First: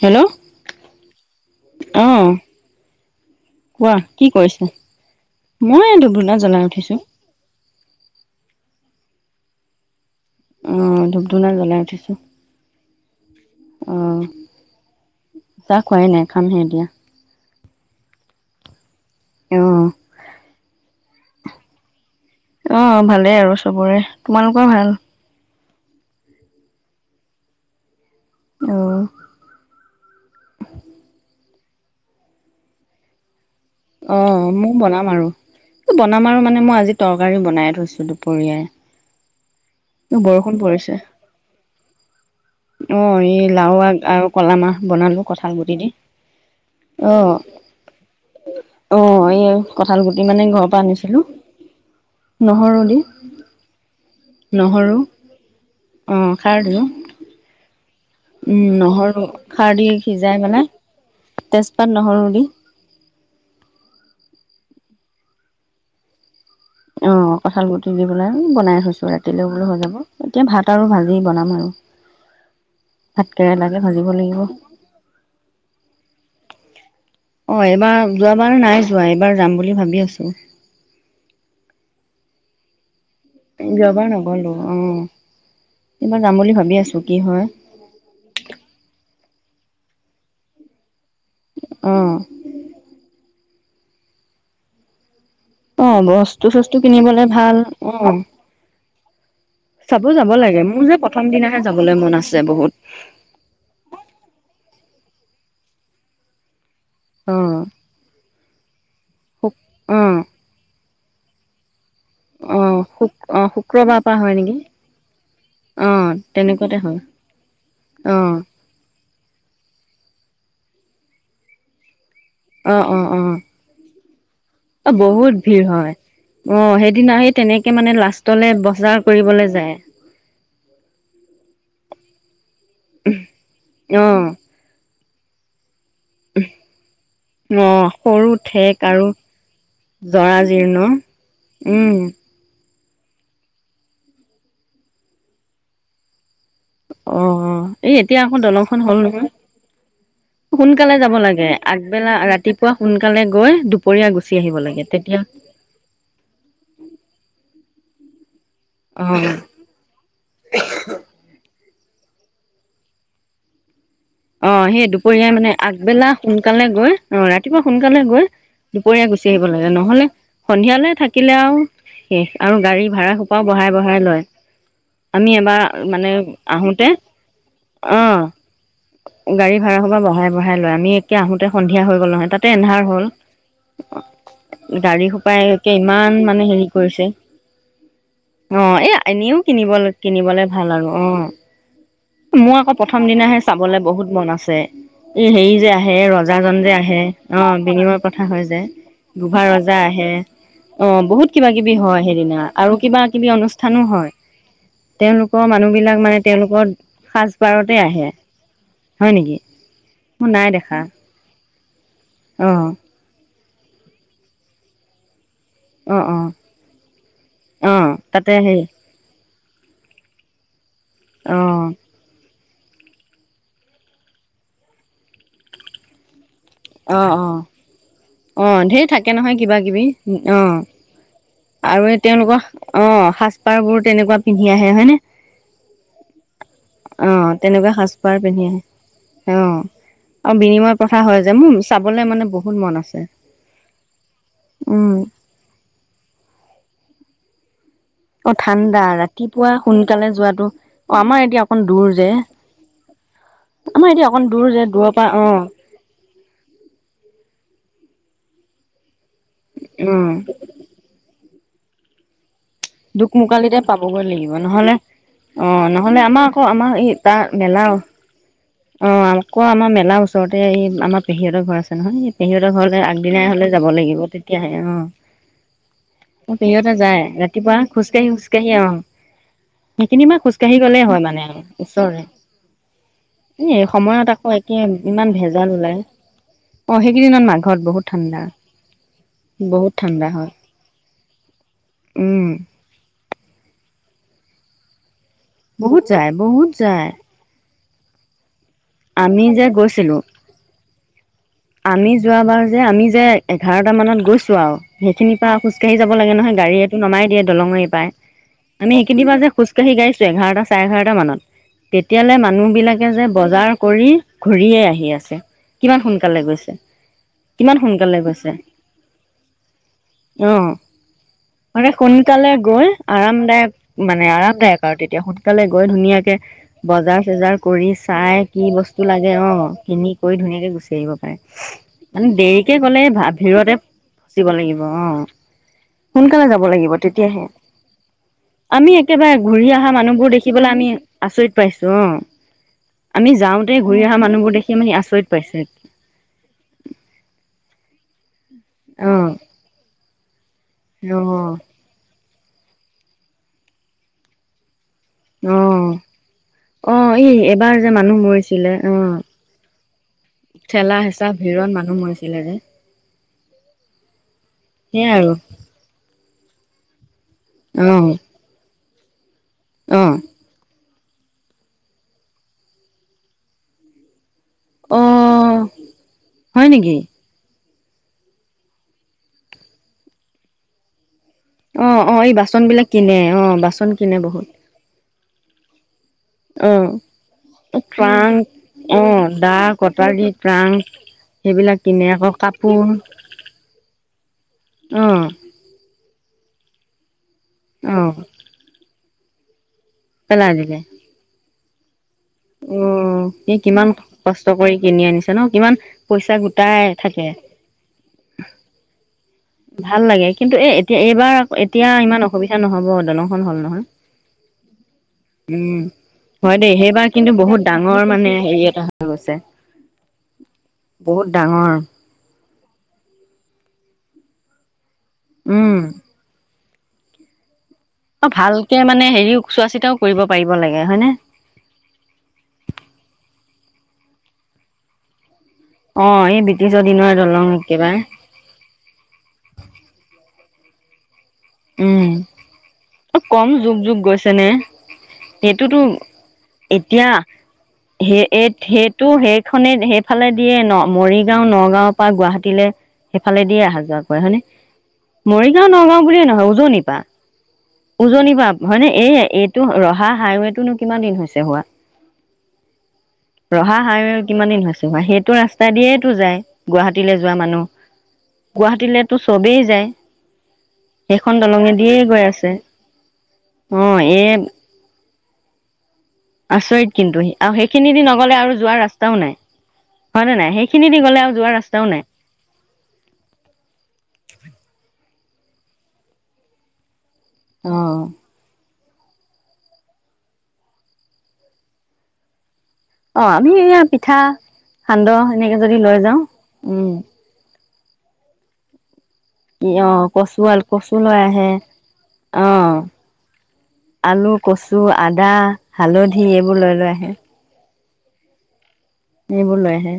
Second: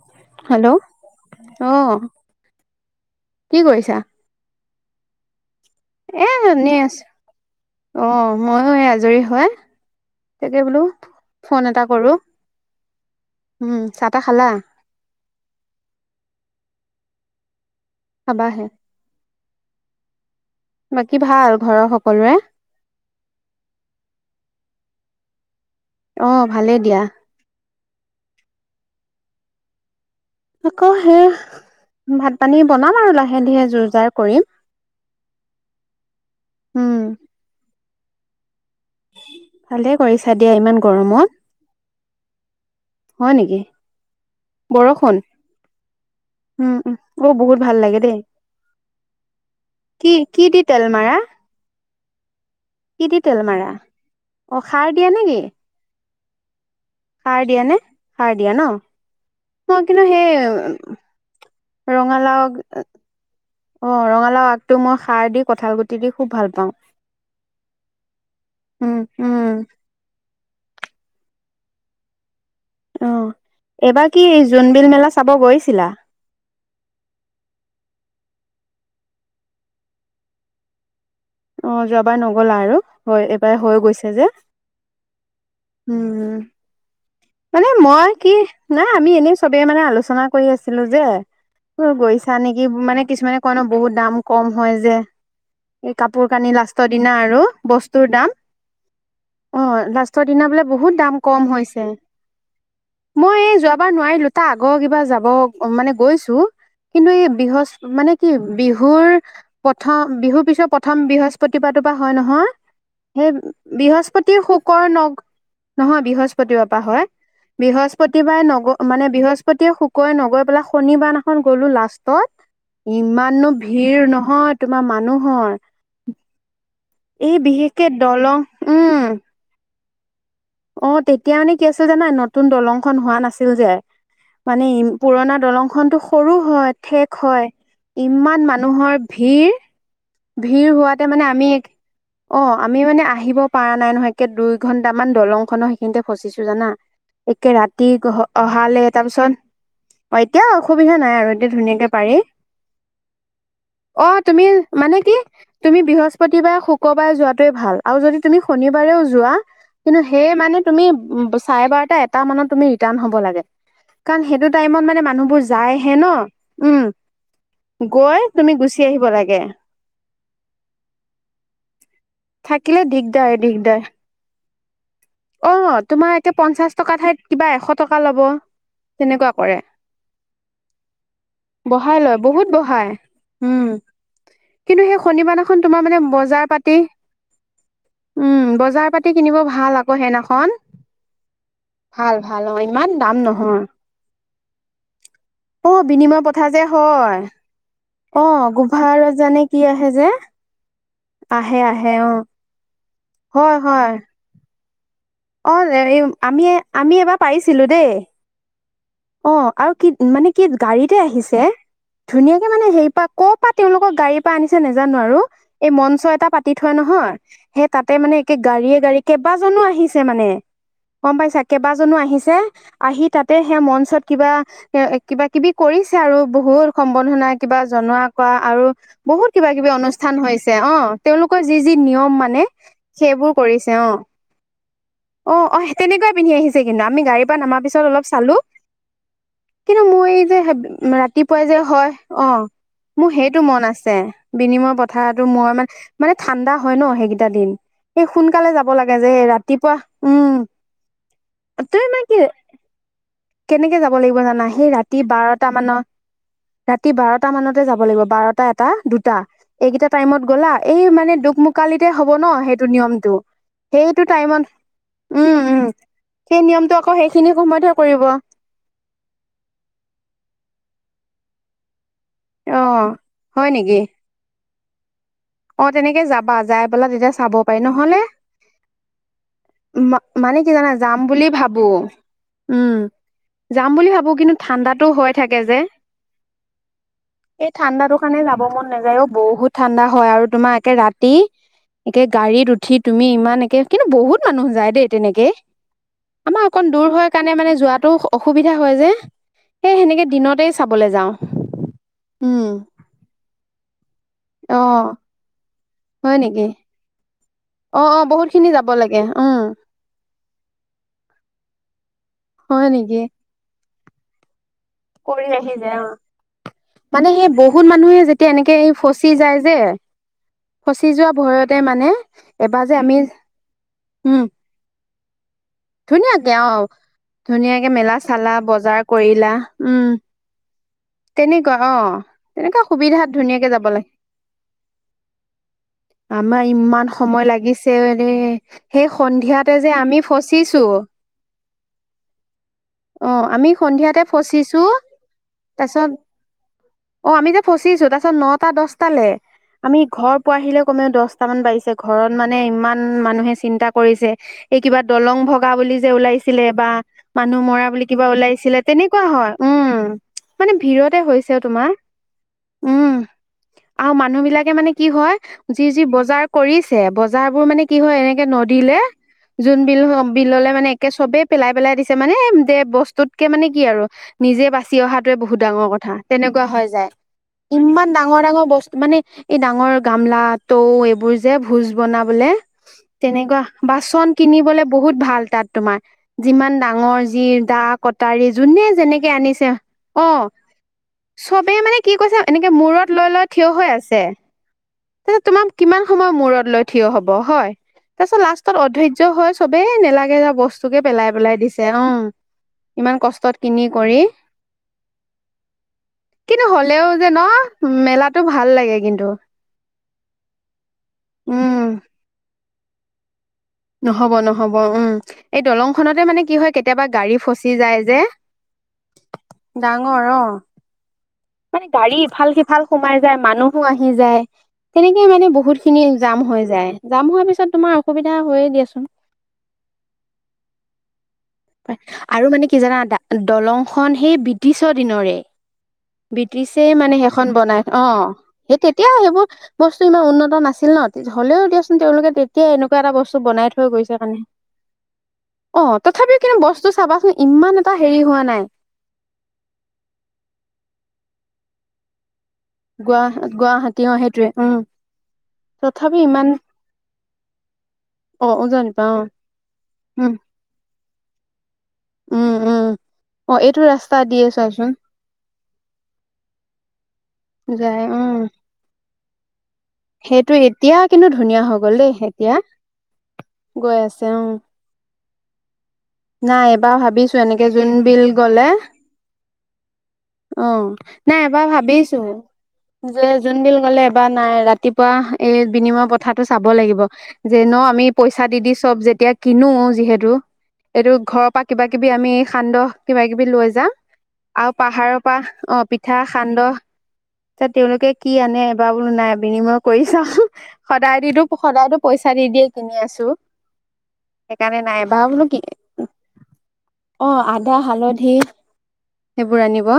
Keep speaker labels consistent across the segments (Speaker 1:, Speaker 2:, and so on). Speaker 1: Hello
Speaker 2: অ
Speaker 1: আহ
Speaker 2: কি
Speaker 1: কোৱা
Speaker 2: কৰিছা
Speaker 1: কি কৰিছে
Speaker 2: এ জী আছো অ মই এই আজৰি হয় তাকে বোলো
Speaker 1: অঁ ধূপ ধূনা
Speaker 2: ফোন
Speaker 1: জ্বলাই
Speaker 2: এটা
Speaker 1: উঠিছো।
Speaker 2: কৰো উম চাহ
Speaker 1: অঁ
Speaker 2: তাহ খালা
Speaker 1: চাহ খোৱাই নাই খামহে দিয়া [unintelligible]
Speaker 2: হাবাহ হে [unintelligible]
Speaker 1: অ
Speaker 2: বাকী ভাল ঘৰৰ সকলোৰে
Speaker 1: অ ভালেই আৰু চবৰে তোমালোকৰ ভাল
Speaker 2: আহ ভালেই দিয়া
Speaker 1: আহ
Speaker 2: আকৌ সেই ভাত পানী বনাম আৰু লাহে ধী
Speaker 1: অ মই বনাম আৰু বনাম আৰু মে মই আজি তৰকাৰী বনাই থৈছো দুপৰীয়াাৰ
Speaker 2: ভালেই কৰিছা দিয়া ইমান গৰমত
Speaker 1: আহ
Speaker 2: হয়
Speaker 1: এই
Speaker 2: নেকি
Speaker 1: লাও আগ আৰু কল মাহ
Speaker 2: বৰষুণ
Speaker 1: বনালো কঠাল গুটি দি
Speaker 2: উম উম অ
Speaker 1: আহ
Speaker 2: বহুত ভাল লাগে দেই
Speaker 1: [unintelligible] অ এই কঠাল
Speaker 2: কি
Speaker 1: গুটি মানে
Speaker 2: কি দি
Speaker 1: ঘৰৰ পৰা
Speaker 2: তেল মাৰা
Speaker 1: আনিছিলো নহৰু দি
Speaker 2: কি তেল মাৰা অ সাৰ
Speaker 1: নহৰু
Speaker 2: দিয়া নেকি
Speaker 1: অ খাৰ দি নো
Speaker 2: সাৰ দিয়া নে সাৰ দিয়া
Speaker 1: উম
Speaker 2: ন
Speaker 1: নহৰু খাৰ
Speaker 2: মই
Speaker 1: দি
Speaker 2: কিন্তু সেই
Speaker 1: সিজাই মেলাই তেজপাত নহৰু
Speaker 2: ৰঙালাও
Speaker 1: দি
Speaker 2: অ ৰঙালাও আগটো মই সাৰ দি কঠাল গুটি দি খুব ভাল পাওঁ
Speaker 1: অ কঁঠাল গুটি দি পেলাই বনাই
Speaker 2: উম
Speaker 1: থৈছো ৰাতিলেলৈ
Speaker 2: উম
Speaker 1: বোলো হৈ যাব এতিয়া ভাত আৰু ভাজি বনাম আৰু ভাত
Speaker 2: আহ
Speaker 1: কেৰেলাকে ভাজিব
Speaker 2: এইবাৰ কি
Speaker 1: লাগিব
Speaker 2: জোনবিল মেলা চাব গৈছিলা
Speaker 1: আমাৰ নাই যোৱা এইবাৰ যাম বুলি ভাবি আছো
Speaker 2: মই যোৱাবাৰ নগ'লা আৰু হয় এইবাৰে হৈ
Speaker 1: যোৱাবাৰ
Speaker 2: গৈছে যে
Speaker 1: নগলো অ এইবাৰ যাম
Speaker 2: উম
Speaker 1: বুলি ভাবি আছো কি হয়
Speaker 2: মানে মই কি নাই আমি এনে চবেই মানে আলোচনা কৰি আছিলো যে ত
Speaker 1: অ
Speaker 2: গৈছা নেকি মানে কিছুমানে কো বহুত দাম কম হয় যে
Speaker 1: অ
Speaker 2: কাপোৰ
Speaker 1: বস্তু
Speaker 2: কানি
Speaker 1: চস্তু
Speaker 2: লাষ্টৰ দিনা
Speaker 1: কিনিবলে
Speaker 2: আৰু
Speaker 1: ভাল
Speaker 2: বস্তুৰ
Speaker 1: অ
Speaker 2: দাম অ
Speaker 1: চাব
Speaker 2: লাষ্টৰ
Speaker 1: যাব
Speaker 2: দিনা
Speaker 1: লাগে
Speaker 2: বোলে
Speaker 1: মোৰ যে
Speaker 2: বহুত দাম
Speaker 1: প্ৰথম
Speaker 2: কম
Speaker 1: দিনাহে
Speaker 2: হৈছে
Speaker 1: যাবলৈ মন আছে বহুত
Speaker 2: মই এই যোৱাবাৰ নোৱাৰিলো তাক অহ কিবা যাব মানে গৈছো কিন্তু এই
Speaker 1: অ
Speaker 2: বৃহস্পতি মানে কি বিহু বিহুৰ
Speaker 1: শুক অ
Speaker 2: প্ৰথম বিহুৰ পিছত প্ৰ থম বৃহস্পতিবাৰ টো হয় নহয়
Speaker 1: অ শুক
Speaker 2: সেই
Speaker 1: অ শুক্ৰবাৰৰ পৰা
Speaker 2: বৃহস্পতি
Speaker 1: হয় নেকি
Speaker 2: শুকৰ নগ নহয়
Speaker 1: অ',
Speaker 2: বৃহস্পতিবাৰ
Speaker 1: তেনেকুৱাতে
Speaker 2: পৰা হয়
Speaker 1: অ',
Speaker 2: বৃহস্পতিবাৰে নগ মানে বৃহস্পতি শুকৰে নগ গৈ পেলাই শনিবাৰ নাখন গ'লো লাষ্ট ত
Speaker 1: অ', অ', অ',
Speaker 2: ইমানো ভিৰ নহ য়
Speaker 1: অ বহুত ভিৰ হয় অ সেইদিনা সেই
Speaker 2: এই
Speaker 1: তেনেকে
Speaker 2: বিশেষকে
Speaker 1: মানে
Speaker 2: দলং
Speaker 1: লাষ্টলে
Speaker 2: উম
Speaker 1: বজাৰ কৰিবলৈ যায়
Speaker 2: অ তেতিয়া মানে কি আছিল জানা ন নতুন দলংখন হোৱা নাছিল যে
Speaker 1: অ'।
Speaker 2: মানে ই পুৰণা দলংখনতো সৰু হয় ঠেক হয়
Speaker 1: অ', সৰু
Speaker 2: ইমান
Speaker 1: ঠেক
Speaker 2: মানুহৰ
Speaker 1: আৰু
Speaker 2: ভিৰ
Speaker 1: জৰা
Speaker 2: ভিৰ
Speaker 1: জীৰ্ণ
Speaker 2: হোৱাতে মানে আমি
Speaker 1: উম,
Speaker 2: অ আমি মানে আহিব পাৰা নাই নহয় একে দুই ঘন্টামান দলং খনৰ সেইখিনিতে ফচিছো জানা।
Speaker 1: অ
Speaker 2: একে ৰাতি
Speaker 1: এই এতিয়া আকৌ
Speaker 2: অহালে
Speaker 1: দলংখন হ'ল
Speaker 2: তাৰ
Speaker 1: নহয়
Speaker 2: পিছত অ এতিয়া অসুবিধা
Speaker 1: সোনকালে
Speaker 2: নাই
Speaker 1: যাব
Speaker 2: আৰু এতিয়া
Speaker 1: লাগে
Speaker 2: ধুনীয়াকে পাৰি
Speaker 1: আগবেলা ৰাতিপুৱা সোনকালে গৈ
Speaker 2: অ
Speaker 1: দুপৰীয়া গুচি
Speaker 2: তুমি
Speaker 1: আহিব লাগে
Speaker 2: মানে কি
Speaker 1: তেতিয়া
Speaker 2: তুমি বৃহস্পতিবাৰে শুক্ৰবাৰে যোৱাটোৱে ভাল আৰু যদি তুমি শনিবাৰেও যোৱা
Speaker 1: অ'।
Speaker 2: কিন্তু সেয়ে মানে তুমি চাই বাৰট টা এটা মানত তুমি ৰিটাৰ্ণ হ'ব লাগে কাৰণ সেইটো
Speaker 1: অ
Speaker 2: টাইমত
Speaker 1: সেই দুপৰীয়াই
Speaker 2: মানুহবোৰ
Speaker 1: মানে
Speaker 2: যায়হে ন
Speaker 1: আগবেলা সোনকালে
Speaker 2: উম
Speaker 1: গৈ ৰাতিপুৱা সোনকালে গৈ দুপৰীয়া গুচি আহিব লাগে নহলে সন্ধিয়ালৈ থাকিলে আৰু শেষ আৰু
Speaker 2: থাকিলে
Speaker 1: গাড়ী ভাড়া
Speaker 2: দিগদাৰ
Speaker 1: সোপাও বঢ়াই
Speaker 2: দিগদাৰ
Speaker 1: বঢ়াই লয় আমি
Speaker 2: অ
Speaker 1: এবাৰ মানে
Speaker 2: তোমাৰ এতিয়া পঞ্চাশ
Speaker 1: আহোতে
Speaker 2: টকা ঠাইত কিবা এশ টকা
Speaker 1: অ
Speaker 2: ল'ব তেনেকুৱা
Speaker 1: গাড়ী
Speaker 2: কৰে
Speaker 1: ভাড়া সোপা বঢ়াই বঢ়াই লয় আমি একে আহোতে সন্ধিয়া হৈ
Speaker 2: বঢ়াই
Speaker 1: গল
Speaker 2: লয়
Speaker 1: নহয় তাতে
Speaker 2: বহুত
Speaker 1: এন্ধাৰ
Speaker 2: বঢ়াই
Speaker 1: হল
Speaker 2: উম কিন্তু সেই
Speaker 1: গাড়ী সোপাই
Speaker 2: শনিবাৰনাখন
Speaker 1: একে
Speaker 2: তোমাৰ
Speaker 1: ইমান মানে
Speaker 2: বজাৰ
Speaker 1: হেৰি
Speaker 2: পাতি
Speaker 1: কৰিছে
Speaker 2: উম
Speaker 1: ন
Speaker 2: বজাৰ পাতি
Speaker 1: এনেও কিনিব
Speaker 2: ভাল
Speaker 1: লাগে
Speaker 2: আকৌ
Speaker 1: কিনিবলৈ
Speaker 2: সেইদিনাখন
Speaker 1: ভাল আৰু অ
Speaker 2: ভাল ভাল অ
Speaker 1: মোৰ আকৌ
Speaker 2: ইমান
Speaker 1: প্ৰথম
Speaker 2: দাম
Speaker 1: দিনাহে
Speaker 2: নহয়
Speaker 1: চাবলে বহুত মন আছে এই হেৰি যে
Speaker 2: অ
Speaker 1: আহে
Speaker 2: বিনিময় প্ৰথা
Speaker 1: ৰজাজন যে আহে
Speaker 2: হয়
Speaker 1: ন বিনিময়ৰ
Speaker 2: অ
Speaker 1: কথা হয় যে
Speaker 2: গোভা ৰজা নে
Speaker 1: গোভাৰজা
Speaker 2: কি
Speaker 1: ৰজা আহে
Speaker 2: যে
Speaker 1: অ বহুত কিবা
Speaker 2: আহে
Speaker 1: কিবি
Speaker 2: আহে
Speaker 1: হয়
Speaker 2: অ
Speaker 1: সেইদিনা আৰু কিবা কিবি অনুষ্ঠানো হয় তেওঁলোকৰ
Speaker 2: অ
Speaker 1: মানুহ বিলাক মানে
Speaker 2: আমি
Speaker 1: তেওঁলোকৰ
Speaker 2: আমি এবাৰ
Speaker 1: সাজ
Speaker 2: পাৰিছিলো
Speaker 1: পাৰতে
Speaker 2: দেই
Speaker 1: আহে হয়
Speaker 2: অ
Speaker 1: নেকি?
Speaker 2: আৰু কি মানে
Speaker 1: মই
Speaker 2: কি
Speaker 1: নাই দেখা
Speaker 2: গাড়ীতে আহিছে ধুনীয়াকে
Speaker 1: অ
Speaker 2: মানে হেৰি পা ক বা তেওঁলোকৰ গাড়ীৰ পৰা আনিছে নেজানো আৰু এই
Speaker 1: অ
Speaker 2: মঞ্চ
Speaker 1: অ
Speaker 2: এটা পাতি থয় নহয় সেই
Speaker 1: অ
Speaker 2: তাতে মানে একে
Speaker 1: হেৰি
Speaker 2: গাড়ীয়ে গাড়ী কে কিবাজনো আহিছ ছে মানে গম
Speaker 1: অ
Speaker 2: পাইছা কেইবাজনো আহিছে আহি তাতে সে মঞ্চত কিবা কিবা কিবি কৰিছে আৰু বহুত
Speaker 1: অ অ
Speaker 2: সম্বৰ্ধনা কিবা জনোৱা কোৱা
Speaker 1: অ
Speaker 2: আৰু
Speaker 1: ঢেৰ থাকে
Speaker 2: বহুত
Speaker 1: নহয়
Speaker 2: কিবা কিবি অনুষ্ঠান হৈছে অ তেওঁলোকৰ যি যি
Speaker 1: আৰু এই
Speaker 2: নিয়ম
Speaker 1: তেওঁলোকৰ
Speaker 2: মানে
Speaker 1: অ সাজ
Speaker 2: সেইবোৰ কৰিছে
Speaker 1: পাৰবোৰ
Speaker 2: অঁ।
Speaker 1: তেনেকুৱা পিন্ধি আহে হয়নে?
Speaker 2: অ অ তেনেকুৱাই পিন্ধি আহিছে কিন্তু আমি
Speaker 1: অ
Speaker 2: গাড়ীৰ পৰা নামাৰ
Speaker 1: তেনেকুৱা
Speaker 2: পিছত
Speaker 1: সাজ
Speaker 2: অলপ
Speaker 1: পাৰ
Speaker 2: চালো
Speaker 1: পিন্ধি আহে অ
Speaker 2: কিন্তু মো এই
Speaker 1: আৰু
Speaker 2: যে ৰাতি
Speaker 1: বিনিময় প্ৰথা হয়
Speaker 2: ৰাতিপুৱাই
Speaker 1: মোৰ
Speaker 2: যে হয়
Speaker 1: চাবলৈ মানে
Speaker 2: অ
Speaker 1: বহুত মন আছে।
Speaker 2: মোৰ সেইটো মন আছে বিনিময়
Speaker 1: উম
Speaker 2: প্ৰথাটো মই মানে মানে ঠাণ্ডা হয় ন সেই কেইদিন টা দিন এই
Speaker 1: অ
Speaker 2: সোনকালে যাব
Speaker 1: ঠাণ্ডা
Speaker 2: লাগে যে
Speaker 1: ৰাতিপুৱা
Speaker 2: ৰাতি।
Speaker 1: সোনকালে যোৱাতটো অ আমাৰ এতিয়া অকন
Speaker 2: তই
Speaker 1: দূৰ
Speaker 2: মানে
Speaker 1: যে
Speaker 2: কি কেনেকে যাব
Speaker 1: আমাৰ এতিয়া
Speaker 2: লাগিব
Speaker 1: অকণ
Speaker 2: জানা
Speaker 1: দূৰ যে
Speaker 2: সেই
Speaker 1: দূৰৰ
Speaker 2: ৰাতি
Speaker 1: পৰা
Speaker 2: বাৰটা
Speaker 1: অঁ।
Speaker 2: মানৰ ৰাতি বাৰটা মানতে যাব লাগিব বাৰটা এটা দুটা এইকেইটা
Speaker 1: উম,
Speaker 2: টাইমত গ'লা এই মানে দুখমুখ কালিতে হ'ব ন সেইটো নিয়মটো
Speaker 1: দোকমোকালিতে পাবগৈ
Speaker 2: সেইটো
Speaker 1: লাগিব
Speaker 2: টাইমত
Speaker 1: নহলে
Speaker 2: উম
Speaker 1: অ
Speaker 2: উম
Speaker 1: নহ'লে আমাৰ
Speaker 2: সেই
Speaker 1: আকৌ আমাৰ
Speaker 2: নিয়মটো
Speaker 1: ই
Speaker 2: সেইখিনি
Speaker 1: তাত মেলাও
Speaker 2: সময়তহে কৰিব
Speaker 1: অ আকৌ আমাৰ মেলাৰ ওচৰতে এই আমাৰ পেহীহঁতৰ ঘৰ আছে নহয় সিহঁৰ
Speaker 2: অ
Speaker 1: ঘৰলৈ আগদিনাই
Speaker 2: হয়
Speaker 1: হলে যাব
Speaker 2: নেকি
Speaker 1: লাগিব তেতিয়াহে উম
Speaker 2: অ তেনেকে যাবা যাই পেলাই তেতিয়া চাব পাৰি
Speaker 1: ৰাতিপুৱা
Speaker 2: নহলে
Speaker 1: খোজকাঢ়ি খোজকাঢ়ি অ সেইখিনি বা
Speaker 2: মানে কি
Speaker 1: খোজকাঢ়ি
Speaker 2: জানা
Speaker 1: গ'লেই
Speaker 2: যাম
Speaker 1: হয় মানে
Speaker 2: বুলি
Speaker 1: আৰু
Speaker 2: ভাবো
Speaker 1: ওচৰৰে
Speaker 2: উম।
Speaker 1: এই
Speaker 2: যাম বুলি
Speaker 1: সময়ত
Speaker 2: ভাবো
Speaker 1: আকৌ
Speaker 2: কিন্তু
Speaker 1: একে
Speaker 2: ঠাণ্ডাতো
Speaker 1: ইমান
Speaker 2: হয় থাকে
Speaker 1: ভেজাল
Speaker 2: যে
Speaker 1: ওলাই অ সেইকেইদিনত
Speaker 2: সেই
Speaker 1: মাঘত বহুত
Speaker 2: ঠাণ্ডাটো কাৰণে
Speaker 1: ঠাণ্ডা
Speaker 2: যাব মন নেযায় অ বহুত ঠাণ্ডা হয় আৰু তোমাৰ একে ৰাতি একে
Speaker 1: উম
Speaker 2: গাড়ীত উঠি তুমি ইমান একে কিন্তু বহুত মানুহ যায় দেই। তেনেকেই
Speaker 1: বহুত যায়
Speaker 2: আমাৰ
Speaker 1: বহুত
Speaker 2: অকন দূৰ
Speaker 1: যায়
Speaker 2: হ কাৰণে মানে যোৱাত তৃতো অসু
Speaker 1: আমি যে গৈছিলোঁ
Speaker 2: দিনতেই চাবলৈ যাওঁ
Speaker 1: আমি যোৱাবাৰ যে আমি যে এঘাৰটা মানত গৈছো আৰু
Speaker 2: অ
Speaker 1: সেইখিনি তাৰপাছত খোজ কাঢ়ি যাব লাগে
Speaker 2: হয়
Speaker 1: নহয়
Speaker 2: নেকি
Speaker 1: গাড়ীয়েতো নমাই দিয়ে। দলঙ এই
Speaker 2: অ
Speaker 1: পাই
Speaker 2: অ বহুত খিনি যাব
Speaker 1: আমি
Speaker 2: লাগে
Speaker 1: কেতিয়াবা যে
Speaker 2: উম
Speaker 1: খোজকাঢ়ি গাইছো এঘাৰটা চাৰে এঘাৰটা মানত। তেতিয়ালে
Speaker 2: হয়
Speaker 1: মানুহবিলাকে
Speaker 2: নেকি
Speaker 1: যে বজাৰ কৰি ঘূৰিয়ে আহি আছে
Speaker 2: কৰি আহি
Speaker 1: কিমান
Speaker 2: যায়
Speaker 1: সোনকালে গৈছে
Speaker 2: অ মানে সেই
Speaker 1: কিমান
Speaker 2: বহুত
Speaker 1: সোনকালে
Speaker 2: মানুহে যেতিয়া
Speaker 1: গৈছে
Speaker 2: এনেকে ফচি যায় যে
Speaker 1: অ
Speaker 2: ফচি যোৱা ভয়তে মানে
Speaker 1: সোনকালে গৈ
Speaker 2: এবাৰ যে আমি উম
Speaker 1: তেওঁ হঁত সোনকালে গৈ ধুনীয়াকৈ
Speaker 2: ধুনীয়াকে অ
Speaker 1: বজাৰ চজাৰ কৰি
Speaker 2: ধুনীয়াকে মেলা
Speaker 1: চাই
Speaker 2: চালা
Speaker 1: কি
Speaker 2: বজাৰ
Speaker 1: বস্তু লাগে
Speaker 2: কৰিলা
Speaker 1: অ
Speaker 2: উম
Speaker 1: কিনি কৰি ধুনীয়াকে গুচি
Speaker 2: তেনেকুৱা অ
Speaker 1: মানে দেৰিকে
Speaker 2: তেনেকুৱা
Speaker 1: গলে
Speaker 2: সুবিধাত ধুনীয়াকে
Speaker 1: ভিৰতে
Speaker 2: যাব লাগে
Speaker 1: ফচিব লাগিব অ সোনকালে
Speaker 2: আমাৰ
Speaker 1: যাব লাগিব
Speaker 2: ইমান
Speaker 1: তেতিয়াহে
Speaker 2: সময় লাগিছে ৰে
Speaker 1: আমি
Speaker 2: সেই
Speaker 1: একেবাৰে ঘূৰি
Speaker 2: সন্ধিয়াতে যে
Speaker 1: অহা
Speaker 2: আমি
Speaker 1: মানুহবোৰ দেখিবলৈ
Speaker 2: ফচিছো
Speaker 1: আমি আচৰিত পাইছো অ আমি যাওঁতে ঘূৰি অহা মানুহবোৰ দেখি মানে আচৰিত পাইছে
Speaker 2: তাৰছত অ আমি যে ফচিছো তাৰপাছত ন এটা
Speaker 1: অ
Speaker 2: দছটালৈ আমি ঘৰ পুৱাহিলৈ আহিলে কমেও
Speaker 1: অ
Speaker 2: দছটা মান বাজিছে ঘৰত মানে ইমান মানুহে চিন্তা কৰিছে এই কিবা দলং
Speaker 1: অ
Speaker 2: ভগা বুলি যে ওলাইছিলে এবা
Speaker 1: অ এই
Speaker 2: মানুহ
Speaker 1: এবাৰ
Speaker 2: মৰা
Speaker 1: যে
Speaker 2: বুলি
Speaker 1: মানুহ
Speaker 2: কিবা
Speaker 1: মৰিছিলে
Speaker 2: ওলাইছিলে
Speaker 1: অ
Speaker 2: তেনেকুৱা হয় উম মানে
Speaker 1: ঠেলা
Speaker 2: ভিৰতে
Speaker 1: হেঁচা
Speaker 2: হৈছে
Speaker 1: ভিৰত
Speaker 2: তোমাৰ
Speaker 1: মানুহ মৰিছিলে যে
Speaker 2: উম আৰু মানুহ বিলাকে মানে
Speaker 1: সেয়াই
Speaker 2: কি
Speaker 1: আৰু
Speaker 2: হয় যি যি বজাৰ কৰিছে বজাৰ যাৰ বোৰ মানে কি
Speaker 1: অ',
Speaker 2: হয় এনেকে নদিলে যোন বিল
Speaker 1: অ'।
Speaker 2: হক বিললে মানে চবে পেলাই পেলাই দিছে মানে যে বস্তুতকে মানে কি আৰু নিজে সি অহাটোৱে বহুত
Speaker 1: অ',
Speaker 2: ডাঙৰ কথা তেনেকুৱা হয় যায় ইমান ডাঙৰ ডাঙৰ বস্তু মানে এই ডাঙৰ গামলা তৌ এইবোৰ যে ভোজ
Speaker 1: অ', অ', এই
Speaker 2: বনাবলে
Speaker 1: বাচন বিলাক কিনে অ',
Speaker 2: তেনেকুৱা
Speaker 1: কিনে
Speaker 2: বাচন
Speaker 1: বহুত
Speaker 2: কিনিবলে বহুত ভাল তাঁত তোমাৰ যিমান
Speaker 1: অ',
Speaker 2: ডাঙৰ যি দা,
Speaker 1: ট্ৰাংক
Speaker 2: কটাৰী যোনে যেনেকে
Speaker 1: অ', দা
Speaker 2: আনিছে অ
Speaker 1: কটাৰী ট্ৰাংক
Speaker 2: চবে
Speaker 1: সেইবিলাক
Speaker 2: মানে
Speaker 1: কিনে
Speaker 2: কি
Speaker 1: আকৌ
Speaker 2: কৈছে এনেকে
Speaker 1: কাপোৰ
Speaker 2: মূৰত লৈ লৈ থিয় হৈ আছে
Speaker 1: অ',
Speaker 2: তাৰপিছত তোমাক কিমান সময় মূৰত লৈ থিয় হ'ব হয়
Speaker 1: অ',
Speaker 2: তাৰপিছত লাষ্ট অধ জহজ [unintelligible] চবেই নেলাগে
Speaker 1: পেলাই দিলে
Speaker 2: বস্তুকে পেলাই পেলাই দিছে অ
Speaker 1: অ
Speaker 2: ইমান কষ্টত
Speaker 1: দি
Speaker 2: কিনি
Speaker 1: কিমান
Speaker 2: কৰি
Speaker 1: কষ্ট কৰি কিনি আনিছে ন কিমান পইচা
Speaker 2: কিন্তু
Speaker 1: গোটাই
Speaker 2: হলেও
Speaker 1: থাকে
Speaker 2: যে ন মেলাটো ভাল লাগে কিন্তু
Speaker 1: ভাল লাগে কিন্তু এ এতিয়া এইবাৰ এতিয়া ইমান অসুবিধা নহ'ব দলং
Speaker 2: নহব-নহব উম এই দলংখনতে মানে কি হয়
Speaker 1: দেই
Speaker 2: কেতিয়াবা
Speaker 1: সেইবাৰ কিন্তু
Speaker 2: গাড়ী
Speaker 1: বহুত
Speaker 2: ফচি যায়
Speaker 1: ডাঙৰ
Speaker 2: যে,
Speaker 1: মানে হেৰি এটা হৈ গৈছে
Speaker 2: ডাঙৰ অ',
Speaker 1: বহুত ডাঙৰ
Speaker 2: মানে গাড়ী ইফাল-সিফা ভাল সোমাই যায় মানুহো আহি যায়। তেনেকে মানে বহুত
Speaker 1: উম।
Speaker 2: খিনি জাম হৈ যায়। য যাম হোৱাৰ পিছত। তোমাৰ
Speaker 1: অ
Speaker 2: অসুবিধা হৈয়ে
Speaker 1: ভালকে
Speaker 2: দিয়াচোন
Speaker 1: মানে হেৰিও চোৱা চিতাও কৰিব পাৰিব লাগে হয় নে।
Speaker 2: আৰু মানে কি জানা দলংখন সেই ব্ৰিটিছৰ দিনৰে।
Speaker 1: অ এই ব্ৰিটিছৰ
Speaker 2: ব্ৰিটিছে
Speaker 1: দিনৰ
Speaker 2: মানে
Speaker 1: দলং
Speaker 2: সেইখন বনাই
Speaker 1: একেবাৰে
Speaker 2: অ সেই তেতিয়া সেইবোৰ বস্তু ইমান উন্নত নাছিল ন, হ'লেও দিয়াচোন
Speaker 1: উম
Speaker 2: তেওঁলোকে তেতিয়া এনেকুৱা এটা
Speaker 1: অ
Speaker 2: বস্তু
Speaker 1: কম
Speaker 2: বনাই
Speaker 1: যুগ
Speaker 2: থৈ
Speaker 1: যুগ
Speaker 2: গৈছে কাৰণে।
Speaker 1: নে সেইটোতো
Speaker 2: অ' তথাপি
Speaker 1: এতিয়া সেই এই সেইটো, সেইখনে, সেইফালে দিয়ে ন মই মৰিগাঁও, নগাঁৱৰ পৰা গুৱাহাটী পাতিলে
Speaker 2: গুৱা
Speaker 1: সেইফালে দিয়ে অহা যোৱা
Speaker 2: গুৱাহাটী অ
Speaker 1: কৰে হয়নে।
Speaker 2: সেইটোৱে উম
Speaker 1: মৰিগাঁও, নগাঁও
Speaker 2: তথাপি
Speaker 1: বুলিয়ে নহয়।
Speaker 2: ইমান
Speaker 1: উজনি পা। উজনি পা
Speaker 2: অ
Speaker 1: হয়নেে
Speaker 2: উজনিৰ পৰা
Speaker 1: এই
Speaker 2: অ
Speaker 1: এইটো ৰহা
Speaker 2: উম
Speaker 1: হাইৱে টোনো কিমান দিন হৈছে। হৈছে হোৱা।
Speaker 2: উম উম অ
Speaker 1: ৰহা
Speaker 2: এইটো ৰাস্তা
Speaker 1: হাইৱে
Speaker 2: দিয়ে
Speaker 1: কিমান দিন হৈছে
Speaker 2: চোৱাচোন
Speaker 1: সেইটো ৰাস্তাই দিয়েইটো যায় গুৱাহাটীলৈ যোৱা মানুহ,
Speaker 2: যায় উম
Speaker 1: গুৱাহাটীলে ত' চবেই যায়।
Speaker 2: সেইটো এতিয়া কিন্তু
Speaker 1: সেইখন
Speaker 2: ধুনীয়া
Speaker 1: দলঙে
Speaker 2: হৈ গ'ল
Speaker 1: দিয়ে
Speaker 2: দেই
Speaker 1: গৈ আছে
Speaker 2: এতিয়া
Speaker 1: অ
Speaker 2: গৈ আছে
Speaker 1: এই
Speaker 2: উম', নাই এবাৰ
Speaker 1: আচৰিত কিন্তু
Speaker 2: ভাবিছো এনেকে
Speaker 1: সেইখিনি দিন
Speaker 2: জোনবিল
Speaker 1: নগলে আৰু
Speaker 2: গলে
Speaker 1: যোৱা ৰাস্তাও নাই। হয় নে নাই সেইখিনি
Speaker 2: অ'
Speaker 1: দি গ'লে আৰু
Speaker 2: নাই
Speaker 1: যোৱাৰ
Speaker 2: এবাৰ
Speaker 1: ৰাস্তাও নাই
Speaker 2: ভাবিছো যে যোনবিল গলে এবাৰ নাই ৰাতি পোৱা এই বিনিময় প্ৰথাৰটো চাব লাগিব। যে ন
Speaker 1: অ
Speaker 2: আমি পইচা দি দিছো, চব যেতিয়া কিনো যিহেতু এইটো ঘৰৰ পৰা কিবা-কিবি আমি সান্দহ
Speaker 1: অ
Speaker 2: কিবা-কিবি
Speaker 1: আমি
Speaker 2: লৈ
Speaker 1: এয়া
Speaker 2: যাম
Speaker 1: পিঠা
Speaker 2: আৰু পাহাৰৰ
Speaker 1: সান্দহ
Speaker 2: পৰা
Speaker 1: সেনেকে যদি লৈ যাও। উম'
Speaker 2: ত তেওঁলোকে কি আনে বা বোলো নাই
Speaker 1: কি
Speaker 2: বিনিময়
Speaker 1: অ
Speaker 2: কৰি চাও
Speaker 1: কচু আল কচু
Speaker 2: সদায়
Speaker 1: লৈ
Speaker 2: দি
Speaker 1: আহে
Speaker 2: সদায়তো পইচা দি
Speaker 1: অ
Speaker 2: দিয়ে কিনি আছো।
Speaker 1: আলু কচু
Speaker 2: সেইকাৰণে নাই এবাৰ
Speaker 1: আদা
Speaker 2: বোলো
Speaker 1: হালধি এইবোৰ লৈ লৈ আহে
Speaker 2: অ', আদা হালধি সেইবোৰ
Speaker 1: এইবোৰ লৈ
Speaker 2: আনিব
Speaker 1: আহে,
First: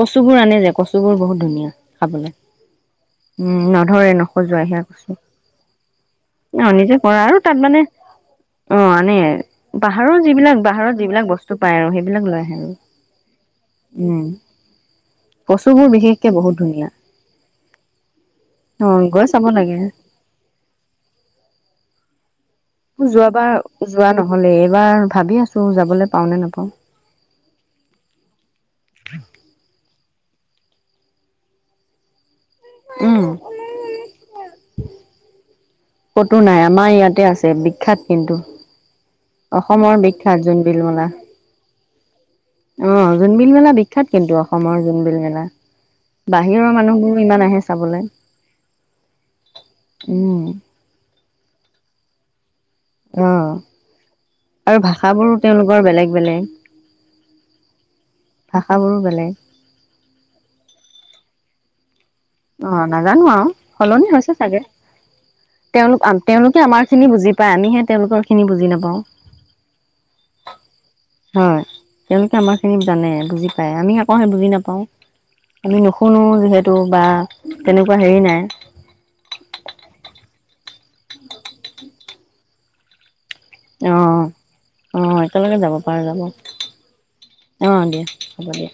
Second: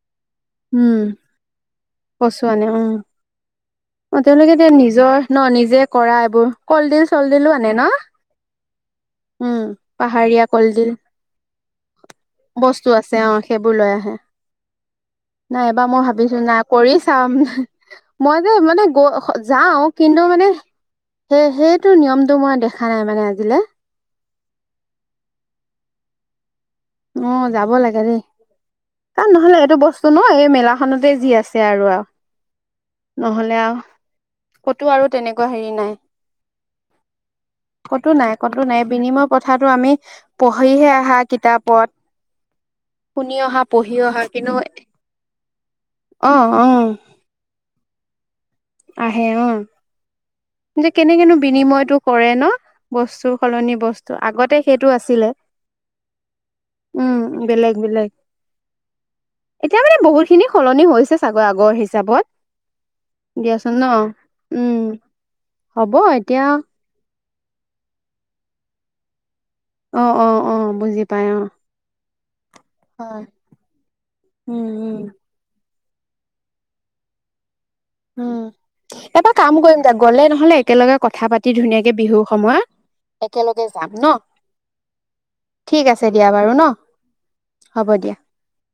Speaker 1: কচু বোৰ আনে যে কচু
Speaker 2: উম
Speaker 1: বোৰ বহুত ধুনীয়া খাবলৈ,
Speaker 2: কচু আনে উম
Speaker 1: উম ধৰে
Speaker 2: অ তেওঁলোকে
Speaker 1: নখজোৱাই
Speaker 2: এতিয়া
Speaker 1: সেয়া
Speaker 2: নিজৰ
Speaker 1: কচু,
Speaker 2: ন নিজে কৰা এইবোৰ
Speaker 1: অঁ নিজে
Speaker 2: কলডিল
Speaker 1: কৰা আৰু
Speaker 2: চলডিলো
Speaker 1: তাত
Speaker 2: আনে ন
Speaker 1: মানে অ আনে
Speaker 2: উম
Speaker 1: পাহাৰৰ
Speaker 2: পাহাৰীয়া
Speaker 1: যিবিলাক
Speaker 2: কলডিল
Speaker 1: পাহাৰত যিবিলাক বস্তু পায় আৰু সেইবিলাক লৈ আহে আৰু।
Speaker 2: বস্তু আছে সেইবোৰ লৈ আহে,
Speaker 1: উম
Speaker 2: নাই এবাৰ
Speaker 1: কচুবোৰ
Speaker 2: মই
Speaker 1: বিশেষকে
Speaker 2: ভাবিছো
Speaker 1: বহুত
Speaker 2: নাই
Speaker 1: ধুনীয়া
Speaker 2: কৰি চাম মই মই ন
Speaker 1: অ
Speaker 2: গৈ
Speaker 1: চাব লাগে
Speaker 2: যাওঁ, কিন্তু মানে সেইটো নিয়ম তোমাৰ
Speaker 1: যোৱাবাৰ যোৱা নহ'লেই, এইবাৰ ভাবি আছো যাবলৈ পাও নে নাপাও।
Speaker 2: অ' যাব লাগে দেই। কাৰণ নহ'লে এইটো বস্তু [unintelligible] ন এই মেলাখনতে যি আছে আৰু।
Speaker 1: উম
Speaker 2: নহ'লে আও, ক'তো আৰু তেনেক [inaudible]
Speaker 1: কতো নাই আমাৰ ইয়াতে আছে বিখ্যাত
Speaker 2: ক'তো নাই
Speaker 1: কিন্তু,
Speaker 2: ক'তো নাই বিনিময় প্ৰথাটো আমি
Speaker 1: অসমৰ বিখ্যাত জোনবিল
Speaker 2: পঢ়িহে
Speaker 1: মলা।
Speaker 2: আহা কিতাপত
Speaker 1: অঁ,
Speaker 2: শুনি
Speaker 1: জোনবিল
Speaker 2: অহা
Speaker 1: মেলা
Speaker 2: পঢ়ি
Speaker 1: বিখ্যাত
Speaker 2: অহা
Speaker 1: কিন্তু অসমৰ জোনবিল মেলা,
Speaker 2: অ অ
Speaker 1: বাহিৰৰ মানুহবোৰো ইমান আহে চাবলৈ।
Speaker 2: আহে অঁ কেনেকেনো বিনিময়টো কৰে ন।
Speaker 1: অ
Speaker 2: বস্তু সলনি বস্তু আগতে
Speaker 1: আৰু
Speaker 2: সেইটো আছিলে,
Speaker 1: ভাষাবোৰো তেওঁলোকৰ বেলেগ বেলেগ
Speaker 2: উম বেলেগ- বেলেগ,
Speaker 1: ভাষাবোৰো বেলেগ
Speaker 2: এতিয়া মানে বহুত খিনি সলনি হৈছে ছাগৰ আগৰ হিচাপত
Speaker 1: অঁ। নাজানো আৰু
Speaker 2: দিয়াচোন ন
Speaker 1: সলনি হৈছে চাগে,
Speaker 2: উম হ'ব
Speaker 1: তেওঁলোক-
Speaker 2: এতিয়া
Speaker 1: তেওঁলোকে আমাৰ খিনি বুজি বা আমিহে তেওঁলোকৰখিনি বুজি নাপাওঁ।
Speaker 2: অ অ-অ বুজি পাই অ।
Speaker 1: কেনেকে আমাৰ সেই জানে
Speaker 2: হয়
Speaker 1: বুজি পায়, আমি আকৌ সেই বুজি
Speaker 2: উম
Speaker 1: নাপাওঁ।
Speaker 2: উম
Speaker 1: আমি নুশুনো যিহেতু বা তেনেকুৱা হেৰি নাই
Speaker 2: উম, এটা কাম কৰিম দিয়া, গ'লে নহলে একেলগে কথা পাতি ধুনীয়াকে বিহু সময়ত একেলগে যাম ন
Speaker 1: অঁ অঁ একেলগে যাব
Speaker 2: ঠিক
Speaker 1: পাৰা
Speaker 2: আছে
Speaker 1: যাব,
Speaker 2: দিয়া বাৰু ন
Speaker 1: অঁ দিয়া হ'ব দিয়া।